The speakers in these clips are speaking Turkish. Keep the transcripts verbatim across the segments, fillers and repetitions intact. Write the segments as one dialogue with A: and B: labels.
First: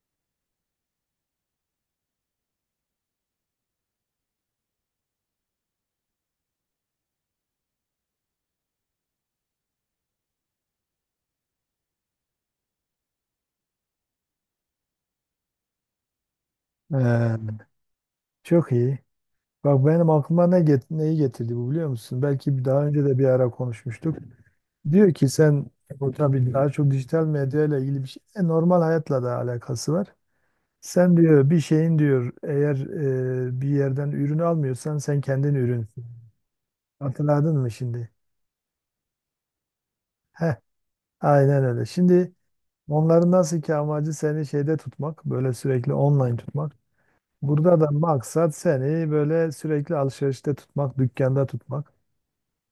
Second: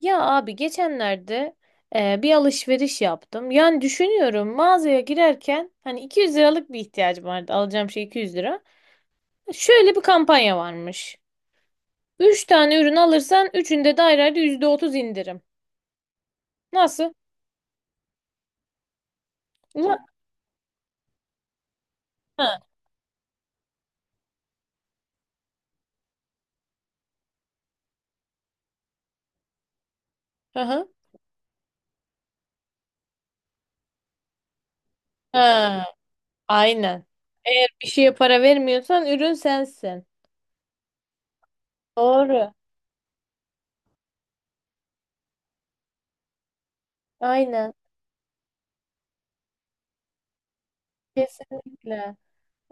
A: Ya abi geçenlerde e, bir alışveriş yaptım. Yani düşünüyorum mağazaya girerken hani iki yüz liralık bir ihtiyacım vardı. Alacağım şey iki yüz lira. Şöyle bir kampanya varmış. Üç tane ürün alırsan üçünde de ayrı ayrı yüzde otuz indirim. Nasıl?
B: Ee, Çok iyi. Bak,
A: Ula-
B: benim aklıma ne get neyi getirdi bu, biliyor musun? Belki
A: Ha.
B: bir daha önce de bir ara konuşmuştuk. Diyor ki sen, bu tabii daha çok dijital medya ile ilgili bir şey. E, normal hayatla da alakası var.
A: Hı hı.
B: Sen diyor bir şeyin diyor eğer e, bir yerden ürün almıyorsan sen kendin
A: Ha,
B: ürünsün.
A: aynen.
B: Hatırladın
A: Eğer
B: mı
A: bir
B: şimdi?
A: şeye para vermiyorsan ürün sensin.
B: Heh, aynen öyle. Şimdi
A: Doğru.
B: onların nasıl ki amacı seni şeyde tutmak, böyle sürekli online tutmak.
A: Aynen.
B: Burada da maksat seni böyle sürekli alışverişte tutmak, dükkanda tutmak.
A: Kesinlikle.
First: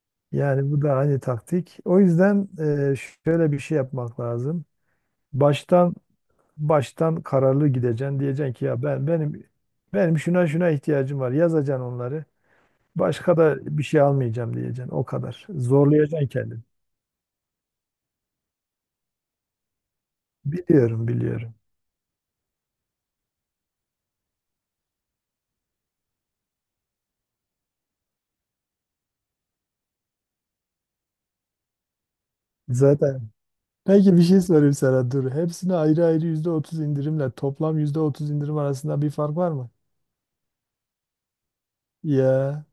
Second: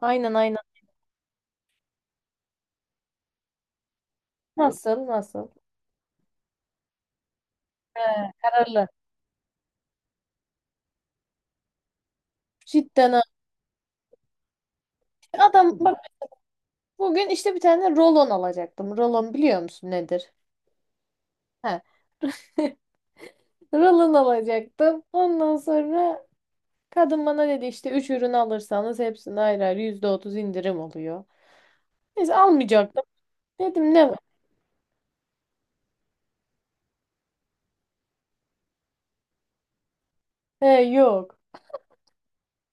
A: Aynen aynen.
B: Yani bu da hani taktik. O yüzden e, şöyle bir şey yapmak lazım.
A: Nasıl? Nasıl?
B: Baştan baştan kararlı gideceksin.
A: He,
B: Diyeceksin ki ya
A: kararlı.
B: ben benim benim şuna şuna ihtiyacım var. Yazacaksın onları.
A: Cidden ha.
B: Başka da bir şey almayacağım diyeceksin. O kadar.
A: Adam bak.
B: Zorlayacaksın kendini.
A: Bugün işte bir tane rolon alacaktım. Rolon biliyor musun nedir?
B: Biliyorum, biliyorum.
A: He. Rolon alacaktım. Ondan sonra kadın bana dedi işte üç ürün alırsanız hepsini ayrı ayrı yüzde otuz indirim oluyor. Neyse almayacaktım.
B: Zaten.
A: Dedim ne
B: Peki
A: var?
B: bir şey sorayım sana, dur. Hepsine ayrı ayrı yüzde otuz indirimle toplam yüzde otuz indirim arasında bir fark var mı?
A: He yok.
B: Ya,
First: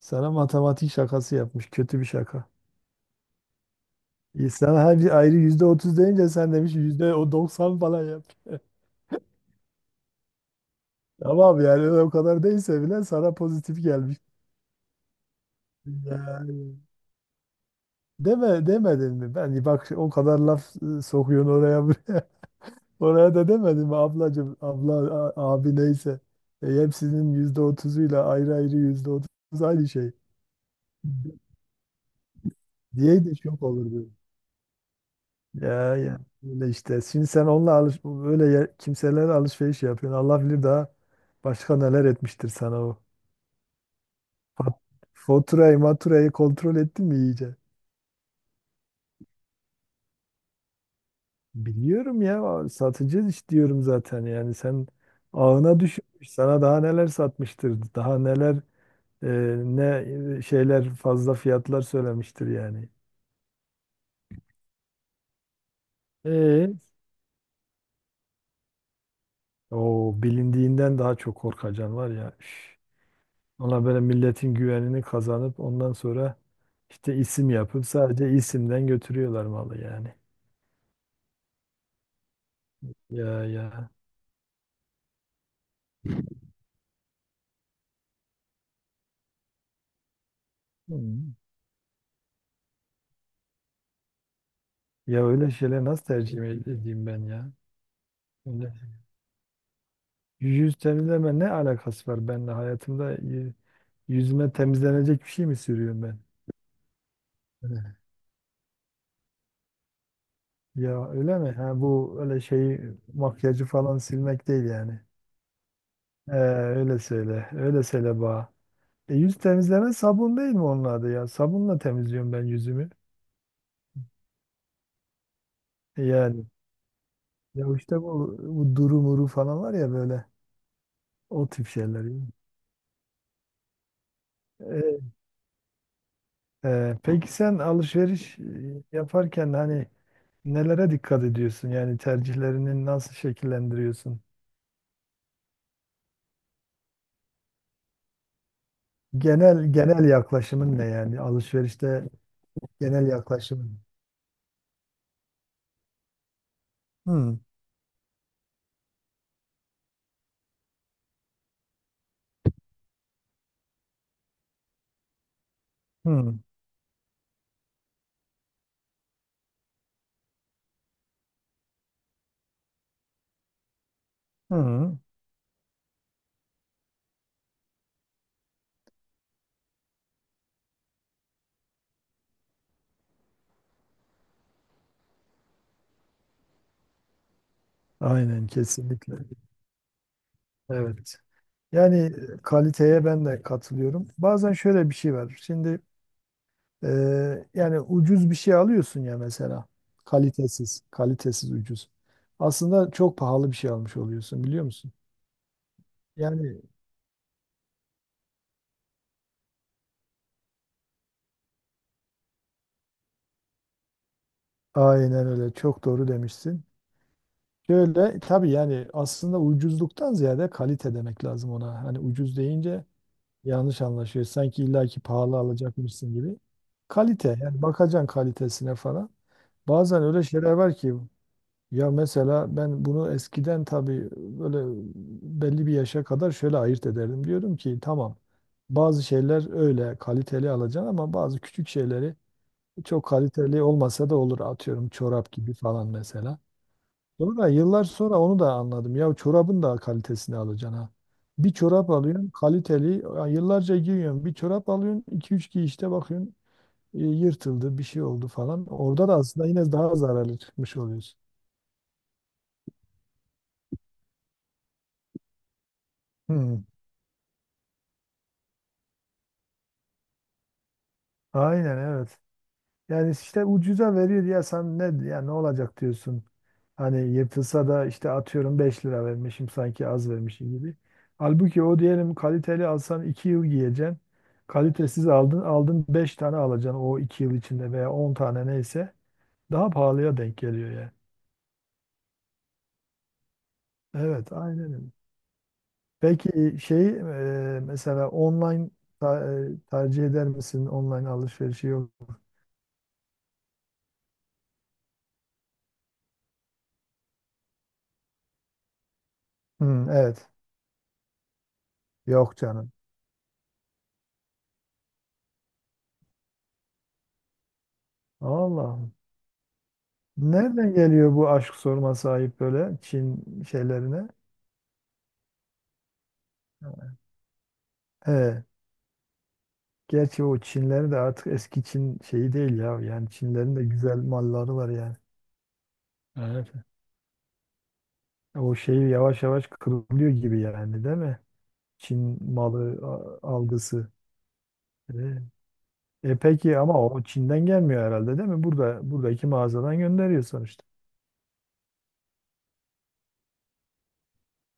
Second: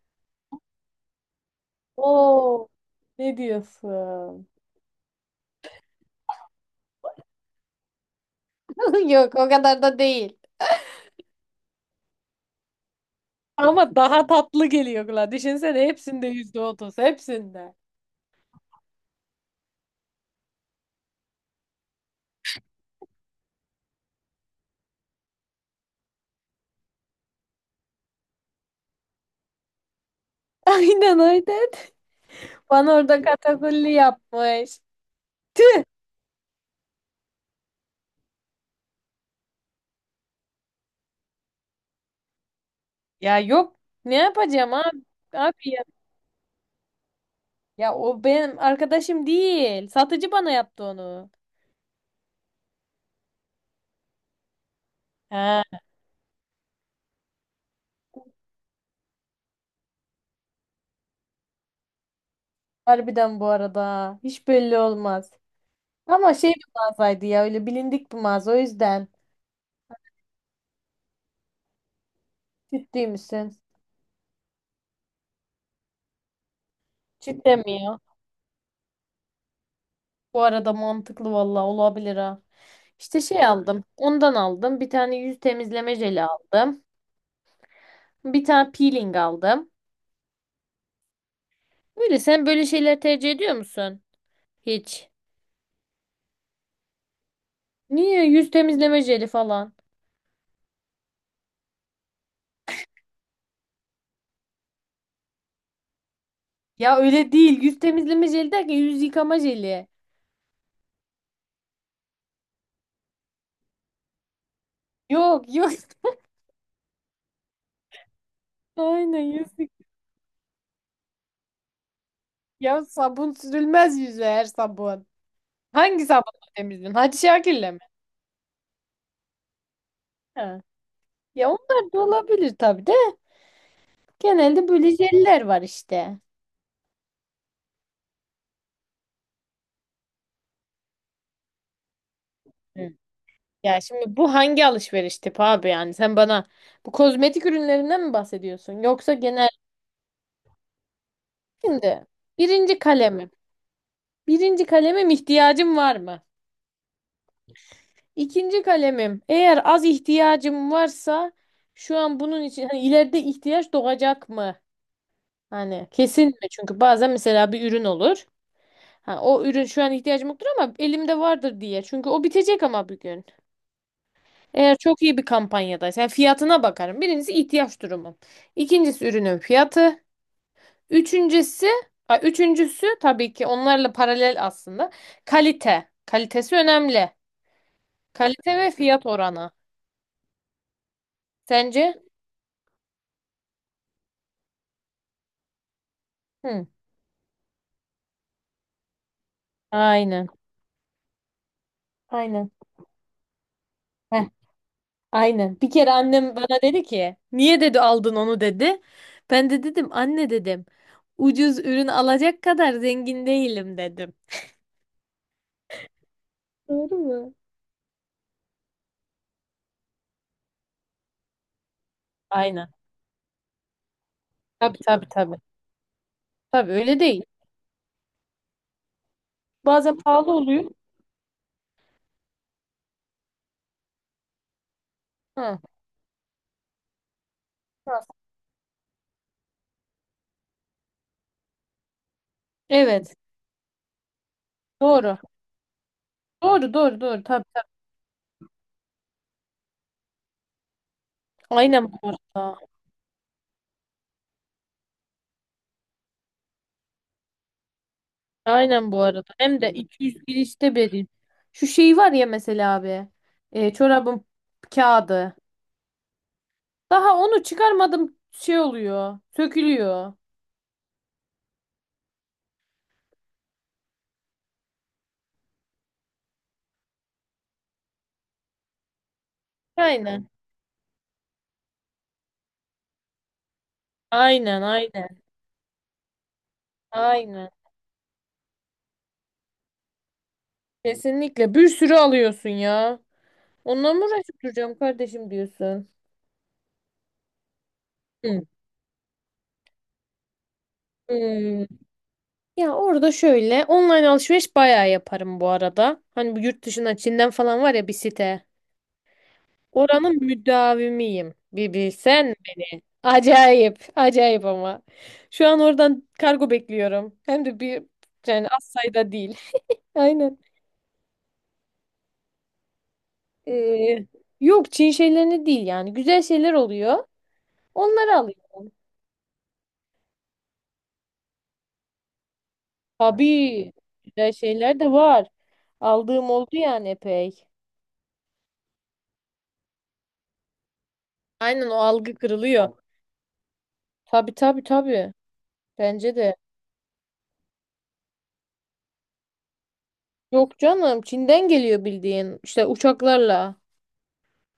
B: sana matematik şakası yapmış. Kötü bir şaka.
A: Oo, ne diyorsun?
B: İnsan her ayrı yüzde otuz deyince sen demiş yüzde o doksan falan yap.
A: Yok o kadar da değil.
B: Tamam, yani o kadar değilse bile sana pozitif
A: Ama
B: gelmiş.
A: daha tatlı geliyor kulağa. Düşünsene hepsinde yüzde
B: Yani
A: otuz, hepsinde.
B: deme demedin mi? Ben bak o kadar laf e, sokuyorsun oraya buraya. Oraya da demedin mi ablacığım, abla, a- abi, neyse. E, hepsinin yüzde otuzuyla ayrı ayrı yüzde otuz aynı şey.
A: Aynen öyle. Bana orada
B: Diye de şok
A: katakulli
B: olurdu.
A: yapmış.
B: Ya ya öyle işte. Şimdi sen onunla alış böyle yer- kimselerle alışveriş yapıyorsun. Allah bilir daha başka neler etmiştir sana o.
A: Ya yok, ne yapacağım
B: Fa-
A: abi, abi
B: Faturayı
A: ya.
B: maturayı kontrol ettin mi iyice?
A: Ya o benim arkadaşım değil. Satıcı bana yaptı onu.
B: Biliyorum ya, satıcı iş diyorum zaten yani sen
A: He.
B: ağına düşmüş sana daha neler satmıştır, daha neler, e, ne e, şeyler, fazla fiyatlar söylemiştir yani.
A: Harbiden bu arada. Hiç belli olmaz. Ama şey, bir
B: E
A: mağazaydı ya, öyle bilindik bir mağaza, o yüzden.
B: O bilindiğinden daha çok korkacan var ya. Üf.
A: Ciddi misin?
B: Ona böyle milletin güvenini kazanıp ondan sonra işte isim
A: Ciddi mi?
B: yapıp sadece isimden götürüyorlar malı yani.
A: Bu arada mantıklı valla, olabilir ha. İşte
B: Ya
A: şey aldım.
B: ya.
A: Ondan aldım. Bir tane yüz temizleme jeli aldım. Bir tane peeling aldım.
B: Hmm.
A: Böyle sen böyle şeyler tercih ediyor musun? Hiç.
B: Ya öyle şeyler nasıl tercih edeyim ben ya?
A: Niye? Yüz
B: Öyle.
A: temizleme jeli falan.
B: Yüz temizleme ne alakası var benimle? Hayatımda y- yüzüme temizlenecek bir şey mi sürüyorum ben?
A: Ya öyle değil. Yüz
B: Evet.
A: temizleme jeli derken yüz yıkama jeli.
B: Ya öyle mi? Ha, bu öyle şey, makyajı falan silmek değil yani.
A: Yok yok.
B: Ee, öyle söyle. Öyle söyle bana. E,
A: Aynen
B: yüz
A: yüz yık-
B: temizleme sabun değil mi onun adı ya? Sabunla temizliyorum ben
A: Ya
B: yüzümü.
A: sabun sürülmez yüze her sabun. Hangi
B: Yani
A: sabunla temizliyorsun? Hacı
B: ya
A: Şakir'le mi?
B: işte bu, bu duru muru falan var ya böyle
A: Ha.
B: o
A: Ya
B: tip
A: onlar da
B: şeyler yani.
A: olabilir tabii de. Genelde böyle jeller var işte.
B: E, e, peki sen alışveriş e, yaparken hani nelere dikkat ediyorsun? Yani tercihlerini
A: Hı.
B: nasıl
A: Ya şimdi
B: şekillendiriyorsun?
A: bu hangi alışveriş tipi abi yani? Sen bana bu kozmetik ürünlerinden mi bahsediyorsun? Yoksa genel...
B: Genel genel yaklaşımın ne yani, alışverişte
A: Şimdi birinci
B: genel
A: kalemim.
B: yaklaşımın?
A: Birinci kalemim, ihtiyacım var mı?
B: Hı
A: İkinci kalemim. Eğer az ihtiyacım varsa şu an bunun için hani ileride ihtiyaç doğacak mı? Hani kesin
B: hı
A: mi? Çünkü bazen mesela bir ürün olur. Ha, o ürün şu an ihtiyacım yoktur ama elimde vardır diye. Çünkü o bitecek ama bir gün. Eğer
B: hı.
A: çok iyi bir kampanyadaysa yani fiyatına bakarım. Birincisi ihtiyaç durumum. İkincisi ürünün fiyatı. Üçüncüsü, a, üçüncüsü tabii ki onlarla paralel aslında. Kalite. Kalitesi önemli.
B: Aynen,
A: Kalite ve fiyat
B: kesinlikle.
A: oranı.
B: Evet.
A: Sence?
B: Yani e, kaliteye ben de katılıyorum. Bazen şöyle bir şey var. Şimdi
A: Hı.
B: Ee, yani ucuz bir şey alıyorsun ya mesela.
A: Aynen.
B: Kalitesiz, kalitesiz, ucuz.
A: Aynen.
B: Aslında çok pahalı bir şey almış
A: Heh,
B: oluyorsun, biliyor musun?
A: aynen. Bir kere annem bana
B: Yani
A: dedi ki, niye dedi aldın onu dedi. Ben de dedim anne dedim. Ucuz ürün alacak kadar zengin değilim dedim.
B: aynen öyle, çok doğru demişsin.
A: Doğru mu?
B: Şöyle tabii, yani aslında ucuzluktan ziyade kalite demek lazım ona. Hani ucuz
A: Aynen.
B: deyince yanlış anlaşıyor. Sanki
A: Tabii
B: illaki
A: tabii tabii.
B: pahalı alacakmışsın gibi.
A: Tabii öyle değil.
B: Kalite yani, bakacaksın kalitesine falan.
A: Bazen
B: Bazen öyle
A: pahalı
B: şeyler
A: oluyor.
B: var ki, ya mesela ben bunu eskiden tabii böyle
A: Hı.
B: belli bir yaşa kadar şöyle ayırt ederdim. Diyorum ki tamam, bazı şeyler öyle kaliteli alacaksın ama bazı küçük şeyleri çok
A: Evet.
B: kaliteli olmasa da olur. Atıyorum,
A: Doğru.
B: çorap gibi falan mesela.
A: Doğru doğru doğru. Tabii
B: Sonra
A: tabii.
B: yıllar sonra onu da anladım. Ya çorabın da kalitesini alacaksın ha. Bir çorap
A: Aynen bu
B: alıyorsun
A: arada.
B: kaliteli, ya yıllarca giyiyorsun. Bir çorap alıyorsun, iki üç giyişte bakıyorsun e, yırtıldı, bir şey oldu falan.
A: Aynen bu
B: Orada da
A: arada.
B: aslında
A: Hem
B: yine
A: de
B: daha
A: iki yüz
B: zararlı
A: girişte
B: çıkmış
A: vereyim.
B: oluyorsun.
A: Şu şey var ya mesela abi. E, çorabın kağıdı.
B: Hmm.
A: Daha onu çıkarmadım, şey oluyor. Sökülüyor.
B: Aynen, evet. Yani işte ucuza veriyor ya, sen ne ya ne olacak diyorsun. Hani yırtılsa da işte atıyorum beş lira vermişim, sanki az
A: Aynen.
B: vermişim gibi. Halbuki o, diyelim kaliteli alsan iki yıl giyeceksin.
A: Aynen
B: Kalitesiz
A: aynen.
B: aldın, aldın beş tane alacaksın o iki yıl
A: Aynen.
B: içinde veya on tane, neyse daha pahalıya denk geliyor yani.
A: Kesinlikle bir sürü alıyorsun ya. Onunla mı
B: Evet,
A: uğraşıp
B: aynen
A: duracağım
B: öyle.
A: kardeşim diyorsun.
B: Peki şey, e, mesela
A: Hı.
B: online ta- e, tercih eder misin online
A: Hmm.
B: alışverişi, yok?
A: Ya orada şöyle, online alışveriş bayağı yaparım bu arada. Hani bu yurt dışına, Çin'den falan var ya bir site.
B: Hmm,
A: Oranın
B: evet,
A: müdavimiyim. Bir bilsen.
B: yok canım.
A: Acayip. Acayip ama. Şu an oradan kargo bekliyorum. Hem de bir, yani az
B: Allah.
A: sayıda değil. Aynen.
B: Nereden geliyor bu aşk, sorması ayıp, böyle Çin
A: Ee,
B: şeylerine?
A: yok Çin şeylerini değil yani. Güzel şeyler oluyor. Onları
B: He,
A: alıyorum.
B: gerçi o Çinleri de artık eski Çin şeyi değil ya. Yani Çinlerin de
A: Tabii.
B: güzel
A: Güzel
B: malları var
A: şeyler de
B: yani.
A: var. Aldığım
B: Evet.
A: oldu yani epey.
B: O şeyi yavaş yavaş kırılıyor gibi yani, değil mi?
A: Aynen, o algı
B: Çin
A: kırılıyor.
B: malı a- algısı.
A: Tabii tabii tabii.
B: E,
A: Bence
B: e
A: de.
B: peki ama o Çin'den gelmiyor herhalde, değil mi? Burada buradaki mağazadan gönderiyor
A: Yok
B: sonuçta.
A: canım, Çin'den geliyor bildiğin. İşte uçaklarla.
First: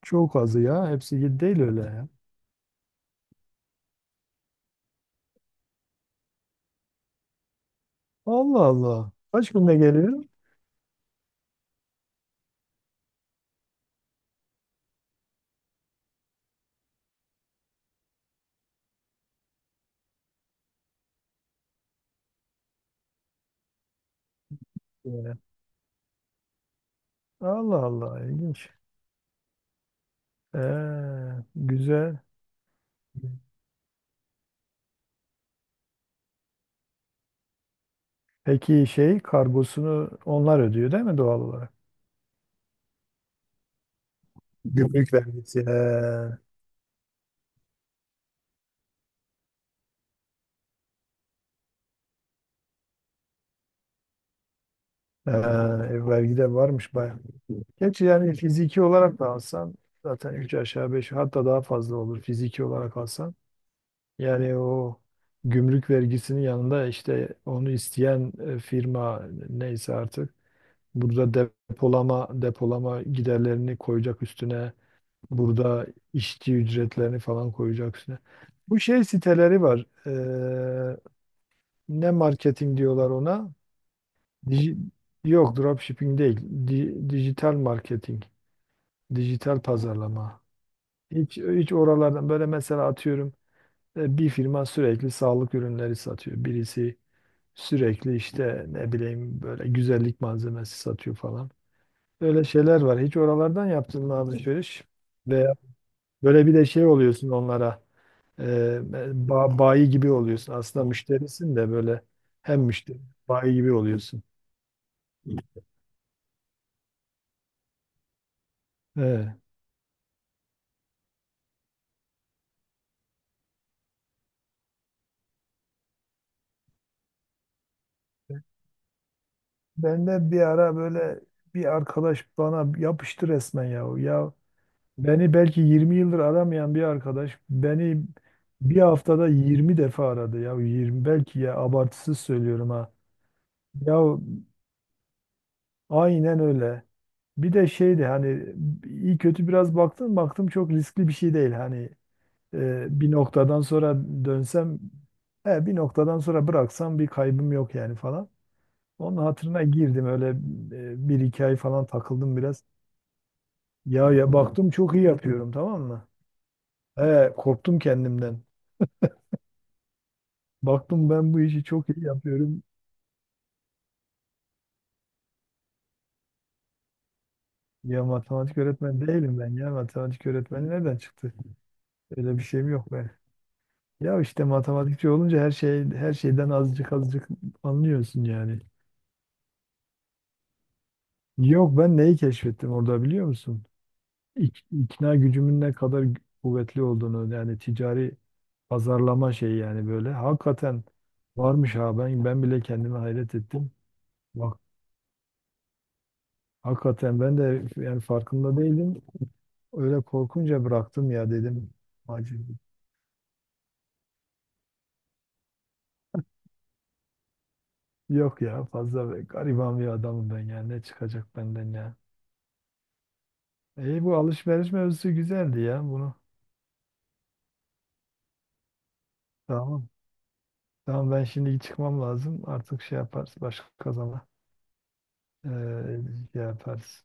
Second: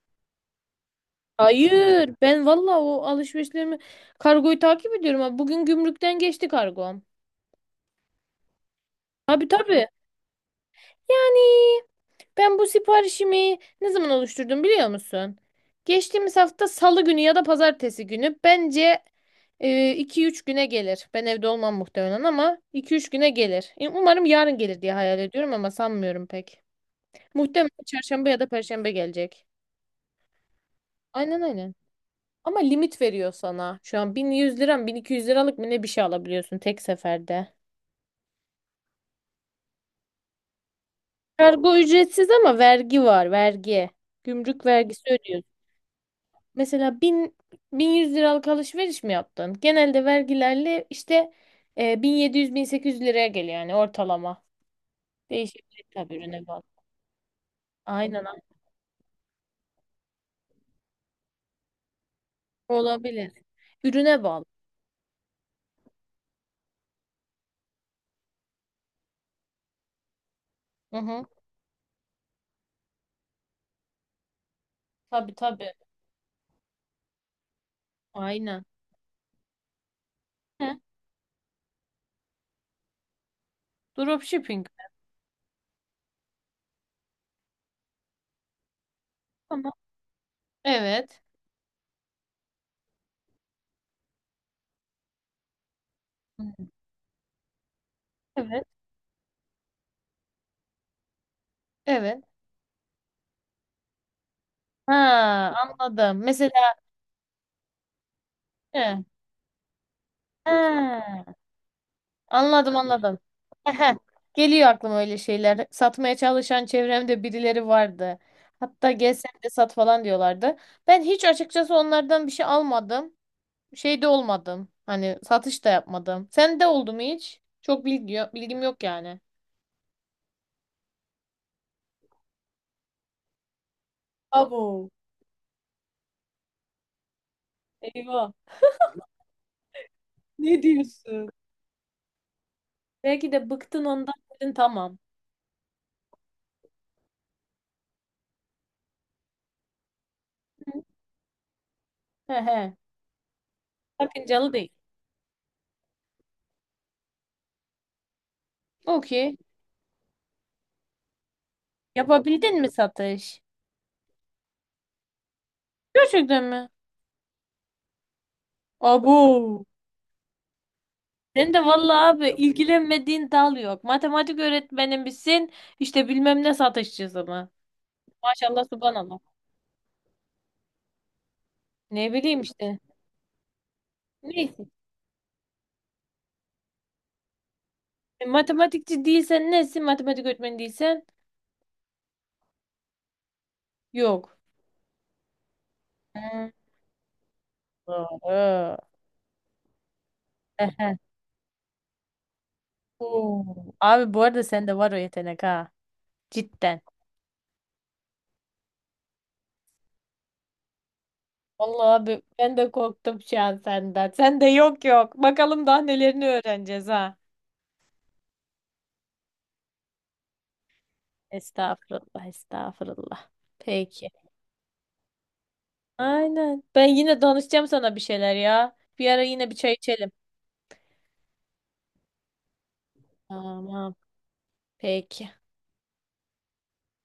B: Çok azı ya. Hepsi değil öyle ya.
A: Hayır, ben valla o alışverişlerimi, kargoyu takip ediyorum. Ha. Bugün gümrükten geçti kargom.
B: Allah Allah.
A: Tabii
B: Kaç günde
A: tabii.
B: geliyor?
A: Yani ben bu siparişimi ne zaman oluşturdum biliyor musun? Geçtiğimiz hafta Salı günü ya da Pazartesi günü. Bence iki üç güne gelir. Ben evde olmam muhtemelen ama iki üç güne gelir. E, Umarım yarın gelir diye hayal
B: Evet.
A: ediyorum ama sanmıyorum pek. Muhtemelen
B: Allah Allah.
A: Çarşamba ya da
B: İlginç.
A: Perşembe gelecek.
B: Ee,
A: Aynen aynen.
B: güzel.
A: Ama limit veriyor sana. Şu an bin yüz liram, bin iki yüz liralık mı ne bir şey alabiliyorsun tek seferde.
B: Peki şey, kargosunu onlar ödüyor değil mi doğal olarak?
A: Kargo ücretsiz ama vergi var, vergi. Gümrük vergisi
B: Gümrük
A: ödüyorsun.
B: vergisi. Ee,
A: Mesela bin, 1100 liralık alışveriş mi yaptın? Genelde vergilerle işte e, bin yedi yüz-bin sekiz yüz liraya geliyor yani ortalama.
B: ee,
A: Değişebilir
B: e,
A: tabii,
B: vergi
A: ürüne
B: de
A: bağlı.
B: varmış bayağı. Gerçi
A: Aynen
B: yani
A: aynen.
B: fiziki olarak da alsan zaten üç aşağı beş, hatta daha fazla olur fiziki olarak
A: Olabilir.
B: alsan.
A: Ürüne bağlı.
B: Yani o gümrük vergisinin yanında işte onu isteyen e, firma, neyse artık
A: Hı hı.
B: burada depolama depolama giderlerini koyacak üstüne.
A: Tabii tabii.
B: Burada işçi ücretlerini falan koyacaksın.
A: Aynen.
B: Bu şey siteleri var.
A: He,
B: Ee, ne marketing diyorlar ona?
A: Dropshipping.
B: Dij- Yok, dropshipping değil. Di- dijital marketing. Dijital
A: Ama
B: pazarlama.
A: evet.
B: Hiç, hiç oralardan böyle mesela atıyorum e, bir firma sürekli sağlık ürünleri satıyor.
A: Hı.
B: Birisi sürekli
A: Evet.
B: işte ne bileyim böyle güzellik malzemesi satıyor falan.
A: Evet.
B: Öyle şeyler var. Hiç oralardan yaptın mı alışveriş?
A: Ha,
B: Veya
A: anladım.
B: böyle
A: Mesela
B: bir de şey oluyorsun onlara. Ee,
A: he.
B: ba- Bayi gibi oluyorsun. Aslında
A: Ha.
B: müşterisin de böyle, hem
A: Anladım
B: müşteri,
A: anladım.
B: bayi gibi
A: Ehe,
B: oluyorsun.
A: geliyor aklıma öyle şeyler. Satmaya çalışan çevremde birileri vardı. Hatta gel
B: Evet.
A: sen de sat falan diyorlardı. Ben hiç açıkçası onlardan bir şey almadım. Şey de olmadım. Hani satış da yapmadım. Sen de oldu mu hiç? Çok bilgi yok, bilgim yok yani.
B: Ben de bir ara böyle bir arkadaş bana yapıştı resmen ya. Ya
A: Abo.
B: beni belki yirmi yıldır aramayan bir arkadaş beni
A: Eyvah.
B: bir haftada yirmi defa aradı ya.
A: Ne
B: yirmi
A: diyorsun?
B: belki ya, abartısız söylüyorum ha.
A: Belki de bıktın ondan
B: Ya,
A: dedin tamam.
B: aynen öyle. Bir de şeydi hani, iyi kötü biraz baktım baktım çok riskli bir şey değil hani.
A: He he.
B: Ee, bir noktadan sonra
A: Sakıncalı değil.
B: dönsem, he, bir noktadan sonra bıraksam bir kaybım yok yani falan. Onun
A: Okey.
B: hatırına girdim, öyle e, bir iki ay falan takıldım
A: Yapabildin
B: biraz.
A: mi satış?
B: Ya ya, baktım çok iyi yapıyorum, tamam mı?
A: Gerçekten mi?
B: He, Korktum kendimden.
A: Abo.
B: Baktım ben bu
A: Sen de
B: işi çok iyi
A: vallahi abi,
B: yapıyorum.
A: ilgilenmediğin dal yok. Matematik öğretmeni misin? İşte bilmem ne satışçısı mı?
B: Ya matematik
A: Maşallah,
B: öğretmeni
A: subhanallah.
B: değilim ben ya. Matematik öğretmeni nereden çıktı?
A: Ne
B: Öyle
A: bileyim
B: bir şeyim
A: işte.
B: yok ben. Ya işte
A: Neyse.
B: matematikçi olunca her şey her şeyden azıcık azıcık
A: E,
B: anlıyorsun yani.
A: matematikçi değilsen nesin? Matematik öğretmeni değilsen
B: Yok, ben neyi keşfettim orada biliyor musun?
A: yok.
B: ik- ikna gücümün ne kadar
A: Hmm,
B: kuvvetli olduğunu, yani ticari
A: doğru.
B: pazarlama şeyi yani böyle hakikaten
A: Ehe.
B: varmış ha, ben ben bile kendime hayret ettim.
A: Oo. Abi bu arada
B: Bak
A: sende var o yetenek ha. Cidden.
B: hakikaten ben de yani farkında değildim. Öyle korkunca bıraktım ya dedim.
A: Vallahi abi
B: Acı.
A: ben de korktum şu an senden. Sen de yok yok. Bakalım daha nelerini öğreneceğiz ha.
B: Yok ya fazla be- gariban bir adamım ben yani, ne çıkacak benden ya.
A: Estağfurullah, estağfurullah.
B: İyi,
A: Peki.
B: bu alışveriş mevzusu güzeldi ya, bunu.
A: Aynen. Ben yine danışacağım sana bir şeyler ya. Bir ara yine bir çay
B: Tamam.
A: içelim.
B: Tamam, ben şimdi çıkmam lazım. Artık şey yaparız başka
A: Tamam.
B: kazana.
A: Peki.
B: Ee, Şey yaparız.